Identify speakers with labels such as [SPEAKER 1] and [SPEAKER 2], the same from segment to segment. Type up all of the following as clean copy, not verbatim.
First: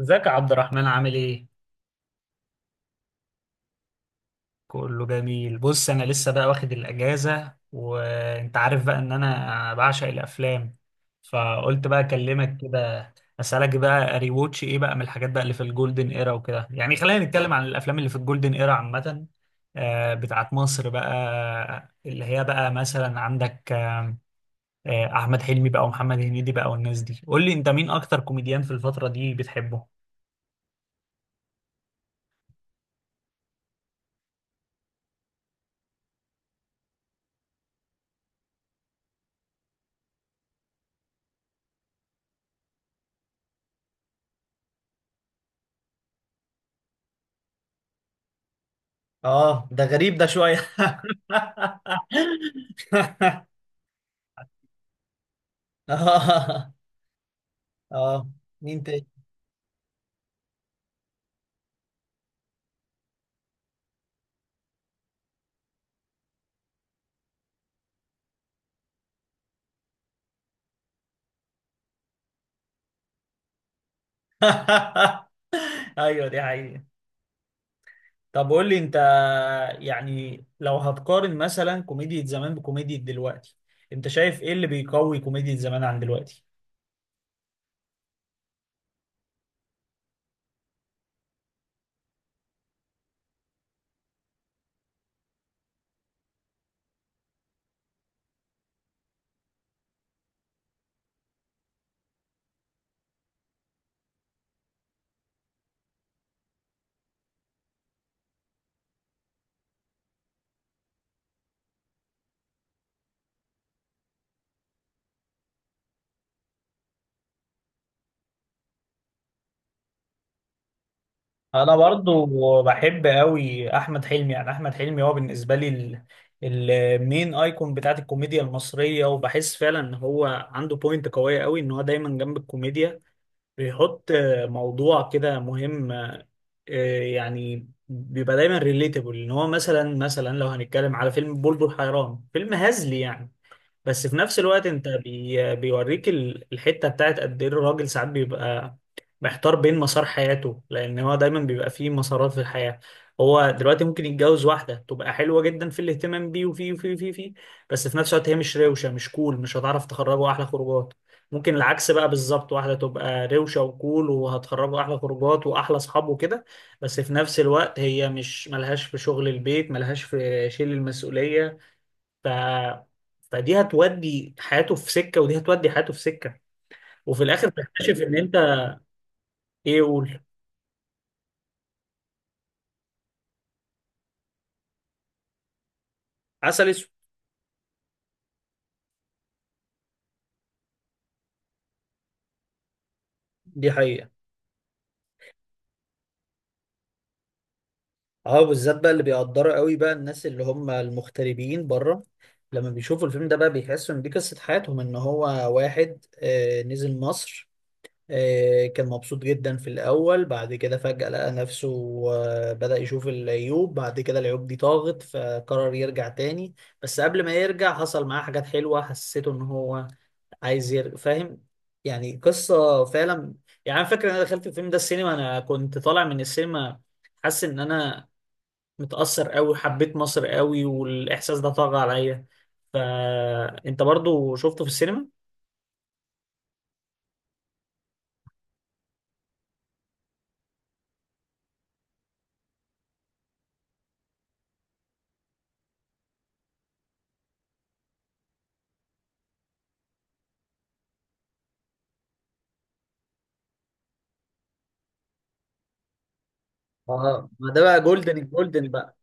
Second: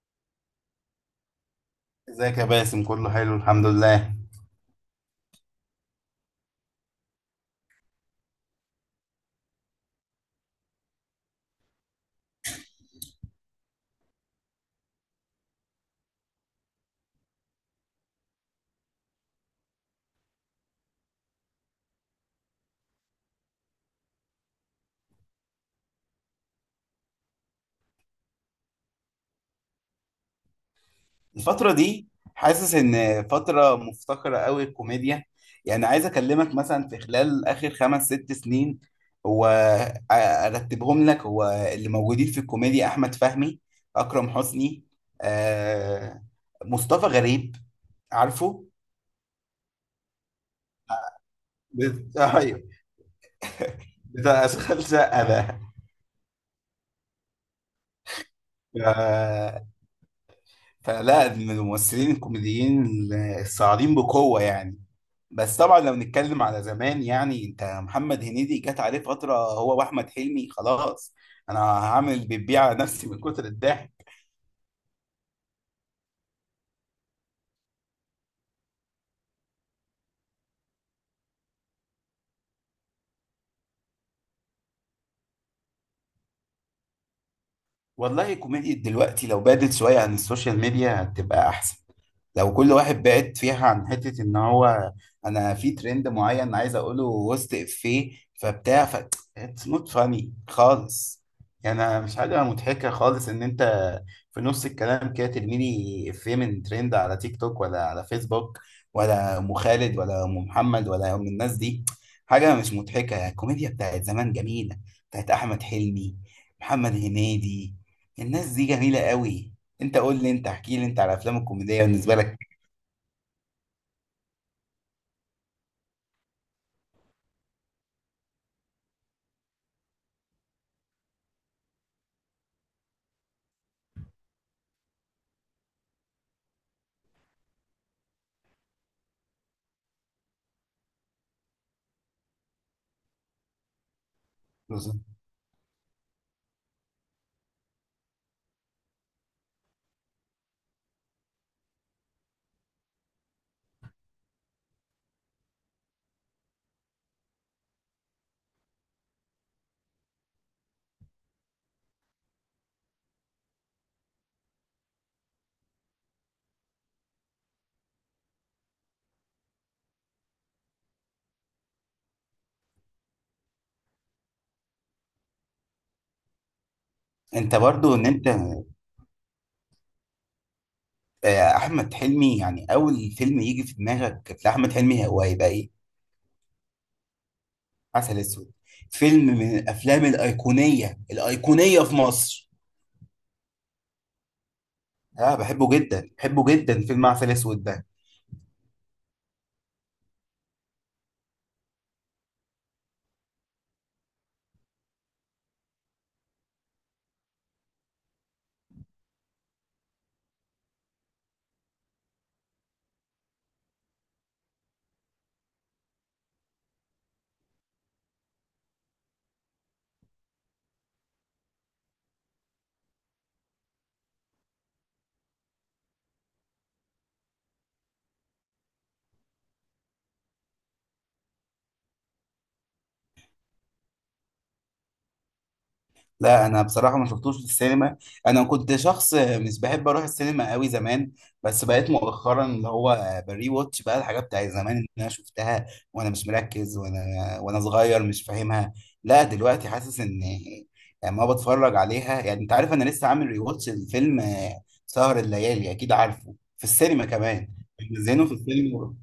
[SPEAKER 1] ازيك يا عبد الرحمن، عامل ايه؟
[SPEAKER 2] ازيك يا باسم، كله حلو الحمد لله.
[SPEAKER 1] كله جميل. بص، انا لسه بقى واخد الاجازة، وانت عارف بقى ان انا بعشق الافلام، فقلت بقى اكلمك كده، اسالك بقى ري ووتش ايه بقى من الحاجات بقى اللي في الجولدن ايرا وكده. يعني خلينا نتكلم عن الافلام اللي في الجولدن ايرا عامة، بتاعت مصر بقى، اللي هي بقى مثلا عندك احمد حلمي بقى ومحمد هنيدي بقى والناس دي. قول لي انت، مين اكتر كوميديان في الفترة دي بتحبه؟
[SPEAKER 2] الفترة دي حاسس ان فترة مفتقرة قوي الكوميديا. يعني عايز اكلمك مثلا في خلال اخر 5 6 سنين. هو ارتبهم لك. هو اللي موجودين في الكوميديا: احمد فهمي، اكرم حسني، آه مصطفى غريب، عارفه
[SPEAKER 1] اه ده غريب ده شوية
[SPEAKER 2] ايوه، بتاع اشغال شقة ده.
[SPEAKER 1] اه، اه، مين تاني؟
[SPEAKER 2] آه، فلا من الممثلين الكوميديين الصاعدين بقوة يعني. بس طبعا لو نتكلم على زمان، يعني انت محمد هنيدي جت عليه فترة هو واحمد حلمي، خلاص انا هعمل بيبيع على نفسي من كتر الضحك.
[SPEAKER 1] ايوه، دي حقيقة. طب قول لي انت، يعني لو هتقارن مثلا كوميديا زمان بكوميديا دلوقتي، انت شايف ايه اللي بيقوي كوميديا زمان عن دلوقتي؟
[SPEAKER 2] والله كوميديا دلوقتي لو بعدت شوية عن السوشيال ميديا هتبقى احسن. لو كل واحد بعد فيها عن حتة ان هو، انا في ترند معين عايز اقوله وسط افيه فبتاع ف، اتس نوت فاني خالص. يعني أنا مش حاجة مضحكة خالص ان انت في نص الكلام كده ترميلي افيه من ترند على تيك توك ولا على فيسبوك، ولا ام خالد ولا ام محمد ولا ام الناس دي. حاجة مش مضحكة. يعني الكوميديا بتاعت زمان جميلة، بتاعت احمد حلمي، محمد هنيدي، الناس دي جميلة قوي. انت قول لي انت، احكي لي انت على الافلام
[SPEAKER 1] انا
[SPEAKER 2] الكوميديه بالنسبه
[SPEAKER 1] برضو
[SPEAKER 2] لك.
[SPEAKER 1] بحب قوي احمد حلمي، يعني احمد حلمي هو بالنسبة لي المين ايكون بتاعت الكوميديا المصرية، وبحس فعلا ان هو عنده بوينت قوية قوي ان هو دايما جنب الكوميديا بيحط موضوع كده مهم. يعني بيبقى دايما ريليتابل ان هو مثلا، لو هنتكلم على فيلم بلبل حيران، فيلم هزلي يعني، بس في نفس الوقت انت بيوريك الحتة بتاعت قد ايه الراجل ساعات بيبقى محتار بين مسار حياته، لان هو دايما بيبقى فيه مسارات في الحياه. هو دلوقتي ممكن يتجوز واحده تبقى حلوه جدا في الاهتمام بيه وفيه وفيه وفيه وفيه، بس في نفس الوقت هي مش روشه، مش كول، مش هتعرف تخرجه احلى خروجات. ممكن العكس بقى بالظبط، واحده تبقى روشه وكول وهتخرجه احلى خروجات واحلى اصحاب وكده، بس في نفس الوقت هي مش ملهاش في شغل البيت، ملهاش في شيل المسؤوليه. ف فدي هتودي حياته في سكه، ودي هتودي حياته في سكه، وفي الاخر
[SPEAKER 2] انت برضو
[SPEAKER 1] تكتشف
[SPEAKER 2] ان
[SPEAKER 1] ان
[SPEAKER 2] انت،
[SPEAKER 1] انت... ايه، قول.
[SPEAKER 2] احمد حلمي، يعني اول فيلم يجي في دماغك لاحمد حلمي هو هيبقى ايه؟
[SPEAKER 1] عسل اسود.
[SPEAKER 2] عسل اسود. فيلم من الافلام الايقونيه في مصر.
[SPEAKER 1] دي حقيقة.
[SPEAKER 2] اه بحبه جدا، بحبه جدا. فيلم عسل اسود ده،
[SPEAKER 1] اه بالذات بقى اللي بيقدروا قوي بقى الناس اللي هم المغتربين بره، لما بيشوفوا الفيلم ده بقى بيحسوا ان دي قصة حياتهم، ان هو واحد نزل مصر، كان مبسوط جدا في الاول، بعد كده فجأة لقى نفسه، بدأ يشوف العيوب، بعد كده العيوب دي طاغت فقرر يرجع تاني، بس قبل ما يرجع حصل معاه حاجات حلوة حسيته ان هو عايز يرجع، فاهم؟ يعني قصة فعلا. يعني أنا فاكر ان انا دخلت الفيلم ده السينما، انا كنت طالع من السينما حاسس ان انا متأثر قوي، حبيت مصر قوي، والإحساس ده طغى عليا. فأنت برضو شفته في السينما؟
[SPEAKER 2] لا انا بصراحه ما شفتوش في السينما. انا كنت شخص مش بحب اروح السينما قوي زمان. بس بقيت مؤخرا اللي هو بري واتش بقى الحاجات بتاعت زمان اللي انا شفتها وانا مش مركز وانا صغير مش فاهمها. لا دلوقتي حاسس ان، لما بتفرج عليها، يعني انت عارف، انا لسه عامل ري واتش الفيلم، سهر الليالي، اكيد عارفه في السينما
[SPEAKER 1] اه،
[SPEAKER 2] كمان.
[SPEAKER 1] ما ده بقى جولدن
[SPEAKER 2] منزلينه في
[SPEAKER 1] الجولدن.
[SPEAKER 2] السينما.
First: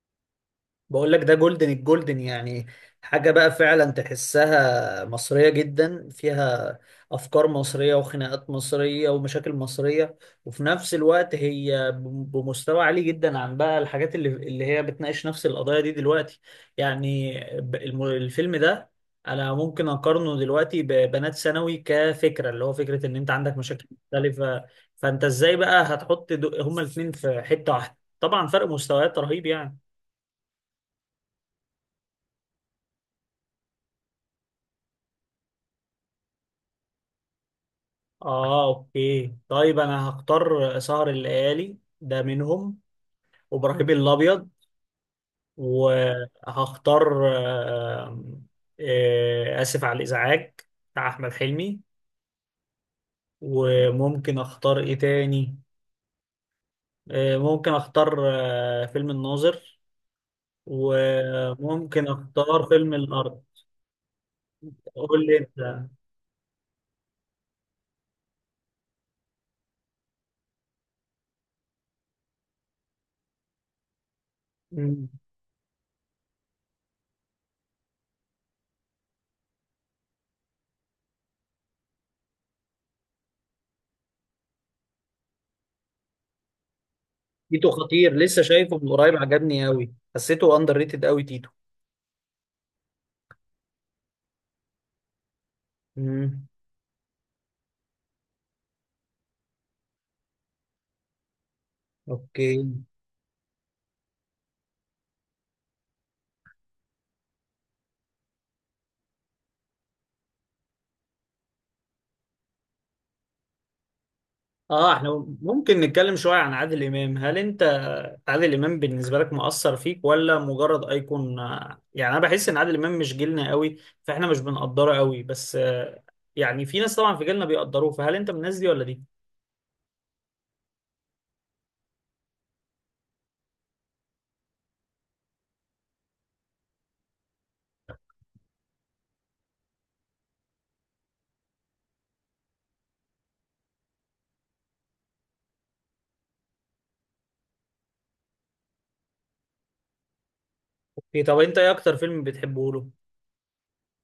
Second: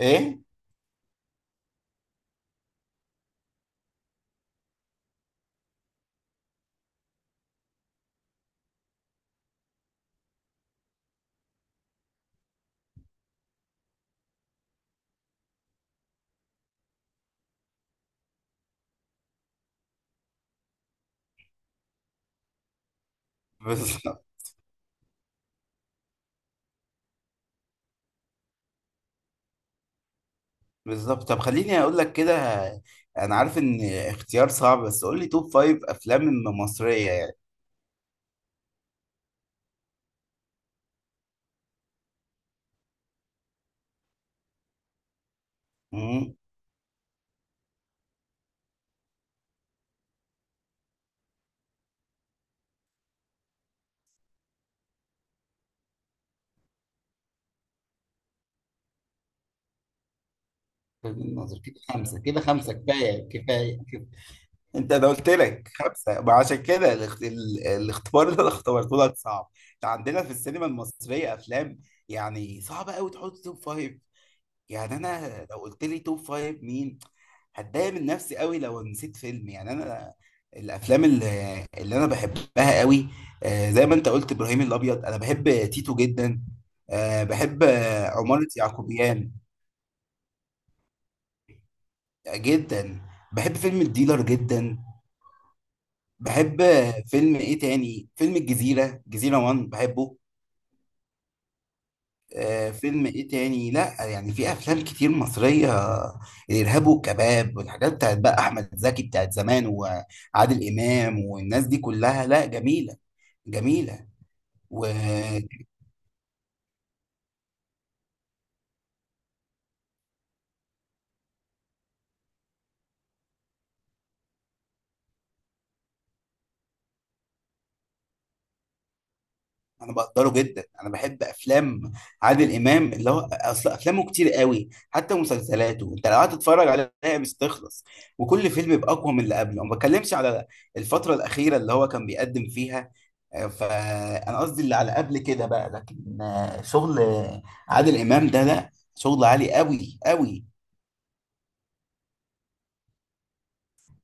[SPEAKER 2] ايه؟
[SPEAKER 1] بقول لك ده جولدن الجولدن، يعني حاجة بقى فعلا تحسها مصرية جدا، فيها أفكار مصرية وخناقات مصرية ومشاكل مصرية، وفي نفس الوقت هي بمستوى عالي جدا عن بقى الحاجات اللي هي بتناقش نفس القضايا دي دلوقتي. يعني الفيلم ده أنا ممكن أقارنه دلوقتي ببنات ثانوي كفكرة، اللي هو فكرة إن أنت عندك مشاكل
[SPEAKER 2] بس
[SPEAKER 1] مختلفة، فأنت إزاي بقى هتحط هما الاتنين في حتة واحدة؟ طبعا فرق مستويات رهيب يعني.
[SPEAKER 2] بالظبط. طب خليني اقول لك كده، انا عارف ان اختيار صعب، بس قول لي توب فايف افلام مصريه يعني.
[SPEAKER 1] اه اوكي، طيب انا هختار سهر الليالي ده منهم، وابراهيم الابيض،
[SPEAKER 2] امم
[SPEAKER 1] وهختار اسف على الازعاج، بتاع احمد حلمي. وممكن اختار ايه تاني؟ ممكن اختار فيلم الناظر،
[SPEAKER 2] فيلم الناظر؟ كده
[SPEAKER 1] وممكن
[SPEAKER 2] خمسه، كده
[SPEAKER 1] اختار
[SPEAKER 2] خمسه،
[SPEAKER 1] فيلم
[SPEAKER 2] كفايه
[SPEAKER 1] الارض.
[SPEAKER 2] كفايه كفايه انت انا
[SPEAKER 1] قول
[SPEAKER 2] قلت
[SPEAKER 1] لي
[SPEAKER 2] لك
[SPEAKER 1] انت.
[SPEAKER 2] خمسه، ما عشان كده الاختبار اللي انا اختبرته لك صعب. إحنا عندنا في السينما المصريه افلام يعني صعبه قوي تحط توب فايف. يعني
[SPEAKER 1] مم.
[SPEAKER 2] انا لو قلت لي توب فايف مين، هتضايق من نفسي قوي لو نسيت فيلم. يعني انا الافلام اللي انا بحبها قوي، زي ما انت قلت ابراهيم الابيض، انا بحب تيتو جدا، بحب
[SPEAKER 1] تيتو خطير، لسه
[SPEAKER 2] عمارة
[SPEAKER 1] شايفه من قريب،
[SPEAKER 2] يعقوبيان
[SPEAKER 1] عجبني قوي، حسيته اندر ريتد قوي تيتو.
[SPEAKER 2] جدا، بحب فيلم الديلر جدا،
[SPEAKER 1] مم.
[SPEAKER 2] بحب، فيلم ايه تاني، فيلم الجزيرة، جزيرة وان بحبه،
[SPEAKER 1] اوكي.
[SPEAKER 2] فيلم ايه تاني، لا يعني في افلام كتير مصرية. الارهاب والكباب، والحاجات بتاعت بقى احمد زكي بتاعت زمان، وعادل امام والناس دي كلها، لا جميلة، جميلة.
[SPEAKER 1] اه احنا
[SPEAKER 2] وأنا
[SPEAKER 1] ممكن نتكلم شوية عن عادل امام. هل انت عادل امام بالنسبة لك مؤثر فيك ولا مجرد ايكون؟ يعني انا بحس ان عادل امام مش جيلنا قوي، فاحنا مش بنقدره قوي، بس يعني في ناس طبعا في جيلنا بيقدروه، فهل انت من الناس دي ولا دي؟
[SPEAKER 2] بقدره جدا. أنا بحب أفلام عادل إمام، اللي هو أصل أفلامه كتير قوي، حتى مسلسلاته أنت لو قعدت تتفرج عليها مش تخلص، وكل فيلم يبقى أقوى من اللي قبله. ما بتكلمش على الفترة الأخيرة اللي هو كان بيقدم فيها، فأنا قصدي اللي على قبل كده بقى، لكن شغل عادل إمام ده، لا شغل عالي قوي قوي.
[SPEAKER 1] اوكي، طب انت ايه اكتر فيلم بتحبه له؟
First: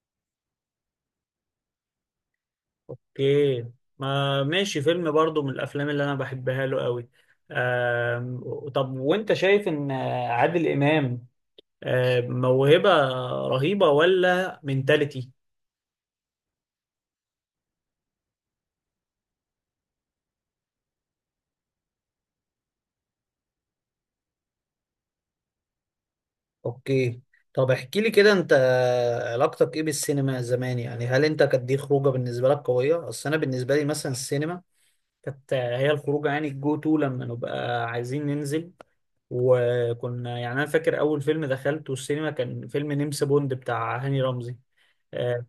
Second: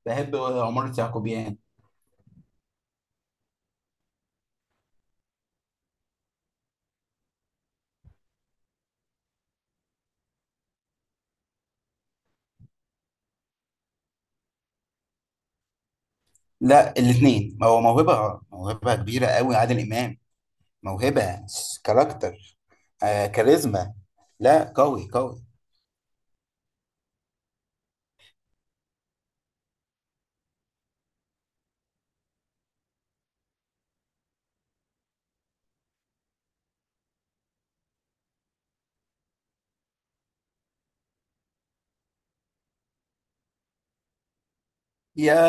[SPEAKER 2] بحب عمارة يعقوبيان.
[SPEAKER 1] اوكي، ما ماشي، فيلم برضو من الافلام اللي انا بحبها له قوي. طب وانت شايف ان عادل امام موهبة رهيبة ولا منتاليتي؟
[SPEAKER 2] لا الاثنين، هو موهبة، موهبة كبيرة قوي عادل إمام، موهبة، كاركتر، آه كاريزما، لا قوي قوي.
[SPEAKER 1] اوكي، طب احكي لي كده، انت علاقتك ايه بالسينما زمان؟ يعني هل انت كانت دي خروجه بالنسبه لك قويه؟ اصل انا بالنسبه لي مثلا السينما كانت هي الخروجه، يعني الجو تو لما نبقى عايزين ننزل، وكنا، يعني انا فاكر اول فيلم دخلته السينما كان فيلم نمس بوند بتاع هاني رمزي، آه،
[SPEAKER 2] يا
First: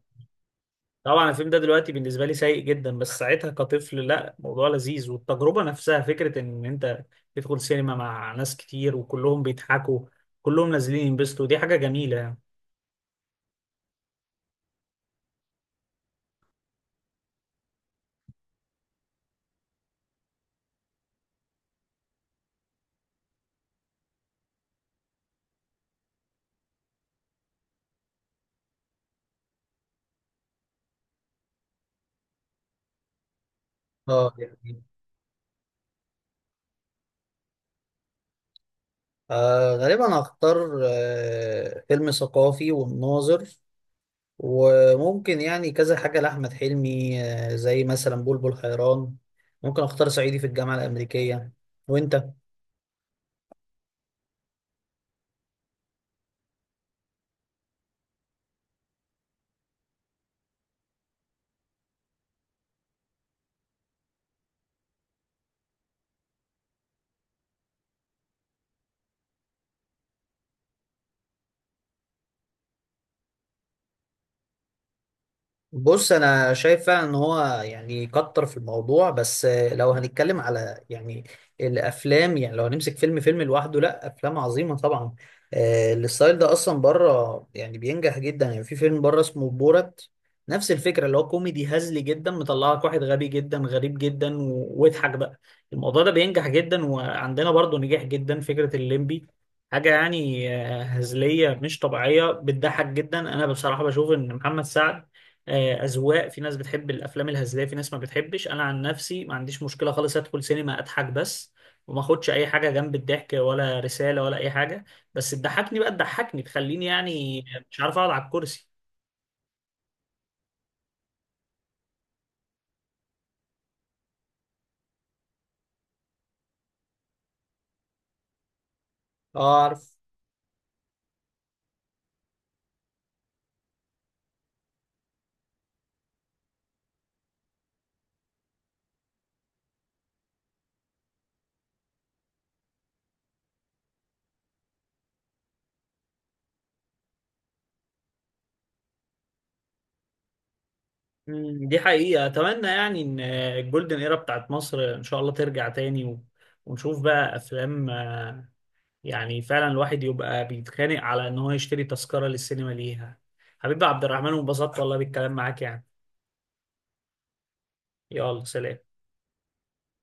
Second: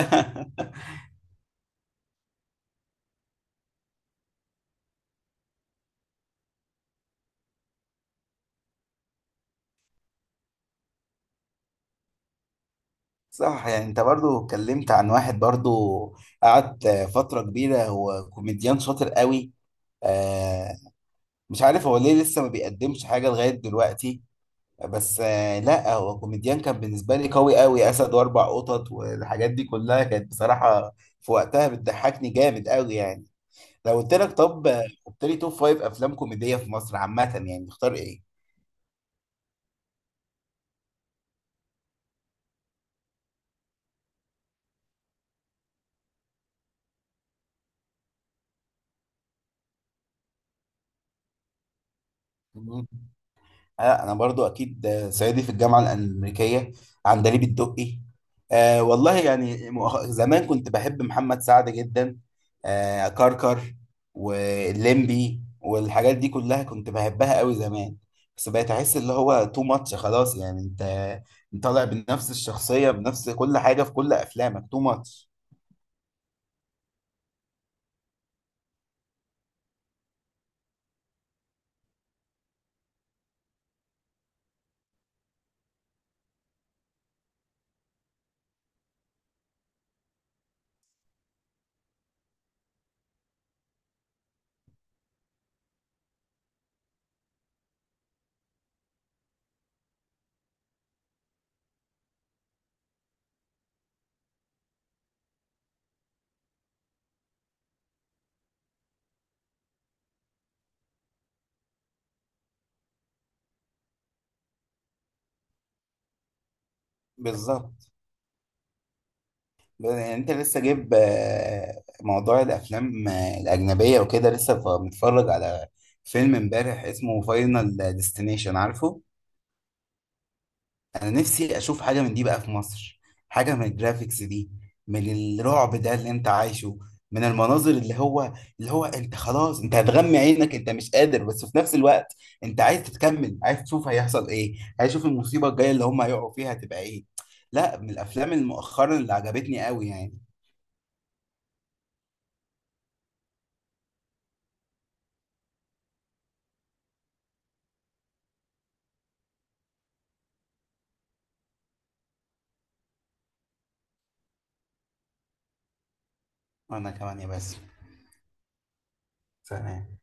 [SPEAKER 1] طبعا الفيلم ده دلوقتي بالنسبه لي سيء جدا، بس ساعتها كطفل لا، موضوع لذيذ، والتجربه نفسها فكره ان انت تدخل سينما مع ناس كتير وكلهم بيضحكوا، كلهم نازلين ينبسطوا، دي حاجه جميله يعني.
[SPEAKER 2] صح. يعني انت برضو اتكلمت عن واحد برضو قعد فترة كبيرة، هو كوميديان شاطر قوي، آه، مش عارف هو ليه لسه ما بيقدمش حاجة لغاية دلوقتي. بس آه لا، هو كوميديان كان بالنسبة لي قوي قوي. أسد وأربع قطط والحاجات دي كلها كانت بصراحة في وقتها بتضحكني جامد قوي يعني. لو قلت
[SPEAKER 1] اه
[SPEAKER 2] لك،
[SPEAKER 1] دي
[SPEAKER 2] طب
[SPEAKER 1] حقيقة.
[SPEAKER 2] قلت لي توب فايف أفلام كوميدية في مصر عامة يعني تختار
[SPEAKER 1] غالبا هختار فيلم ثقافي والناظر، وممكن يعني كذا حاجة لأحمد حلمي، زي مثلا بلبل حيران، ممكن اختار صعيدي في الجامعة الأمريكية. وانت؟
[SPEAKER 2] إيه؟ انا برضو اكيد، صعيدي في الجامعه الامريكيه، عندليب الدقي، آه والله يعني زمان كنت بحب محمد سعد جدا، آه كركر واللمبي والحاجات دي كلها كنت بحبها قوي زمان. بس بقيت احس اللي هو تو ماتش خلاص. يعني انت طالع بنفس الشخصيه، بنفس كل حاجه، في كل افلامك تو ماتش.
[SPEAKER 1] بص، انا شايف فعلا ان هو يعني كتر في الموضوع، بس لو هنتكلم على يعني الافلام، يعني لو هنمسك فيلم فيلم لوحده، لا، افلام عظيمه طبعا. الستايل ده اصلا بره يعني بينجح جدا، يعني في فيلم بره اسمه بورت، نفس الفكره، اللي هو كوميدي هزلي جدا مطلع لك واحد غبي جدا غريب جدا واضحك بقى. الموضوع ده بينجح جدا، وعندنا برضه نجاح جدا فكره الليمبي، حاجة يعني هزلية مش طبيعية بتضحك جدا. أنا بصراحة بشوف إن محمد سعد اذواق، في ناس بتحب الافلام الهزليه، في ناس ما بتحبش. انا عن نفسي ما عنديش مشكله خالص، ادخل سينما اضحك بس، وما اخدش اي حاجه جنب الضحك ولا رساله ولا اي حاجه، بس تضحكني بقى، تضحكني تخليني يعني مش
[SPEAKER 2] بالظبط.
[SPEAKER 1] عارف اقعد على الكرسي.
[SPEAKER 2] يعني انت لسه جايب موضوع الافلام الاجنبيه وكده، لسه متفرج على فيلم امبارح اسمه فاينل ديستنيشن، عارفه؟
[SPEAKER 1] اه عارف.
[SPEAKER 2] انا نفسي اشوف حاجه من دي بقى في مصر، حاجه من الجرافيكس دي، من الرعب ده اللي انت عايشه، من المناظر اللي هو، اللي هو انت خلاص انت هتغمي عينك، انت مش قادر، بس في نفس الوقت انت عايز تتكمل، عايز تشوف هيحصل ايه، عايز تشوف المصيبه الجايه اللي هم هيقعوا فيها هتبقى ايه. لا من الافلام المؤخرا اللي عجبتني قوي يعني.
[SPEAKER 1] دي حقيقه، اتمنى يعني ان الجولدن ايرا بتاعت مصر ان شاء الله ترجع تاني، و... ونشوف بقى افلام، يعني فعلا الواحد يبقى بيتخانق على ان هو يشتري تذكره للسينما ليها. حبيبي عبد الرحمن، وانبسطت والله بالكلام معاك يعني.
[SPEAKER 2] وانا كمان يا بس.
[SPEAKER 1] يلا، سلام.
[SPEAKER 2] سلام.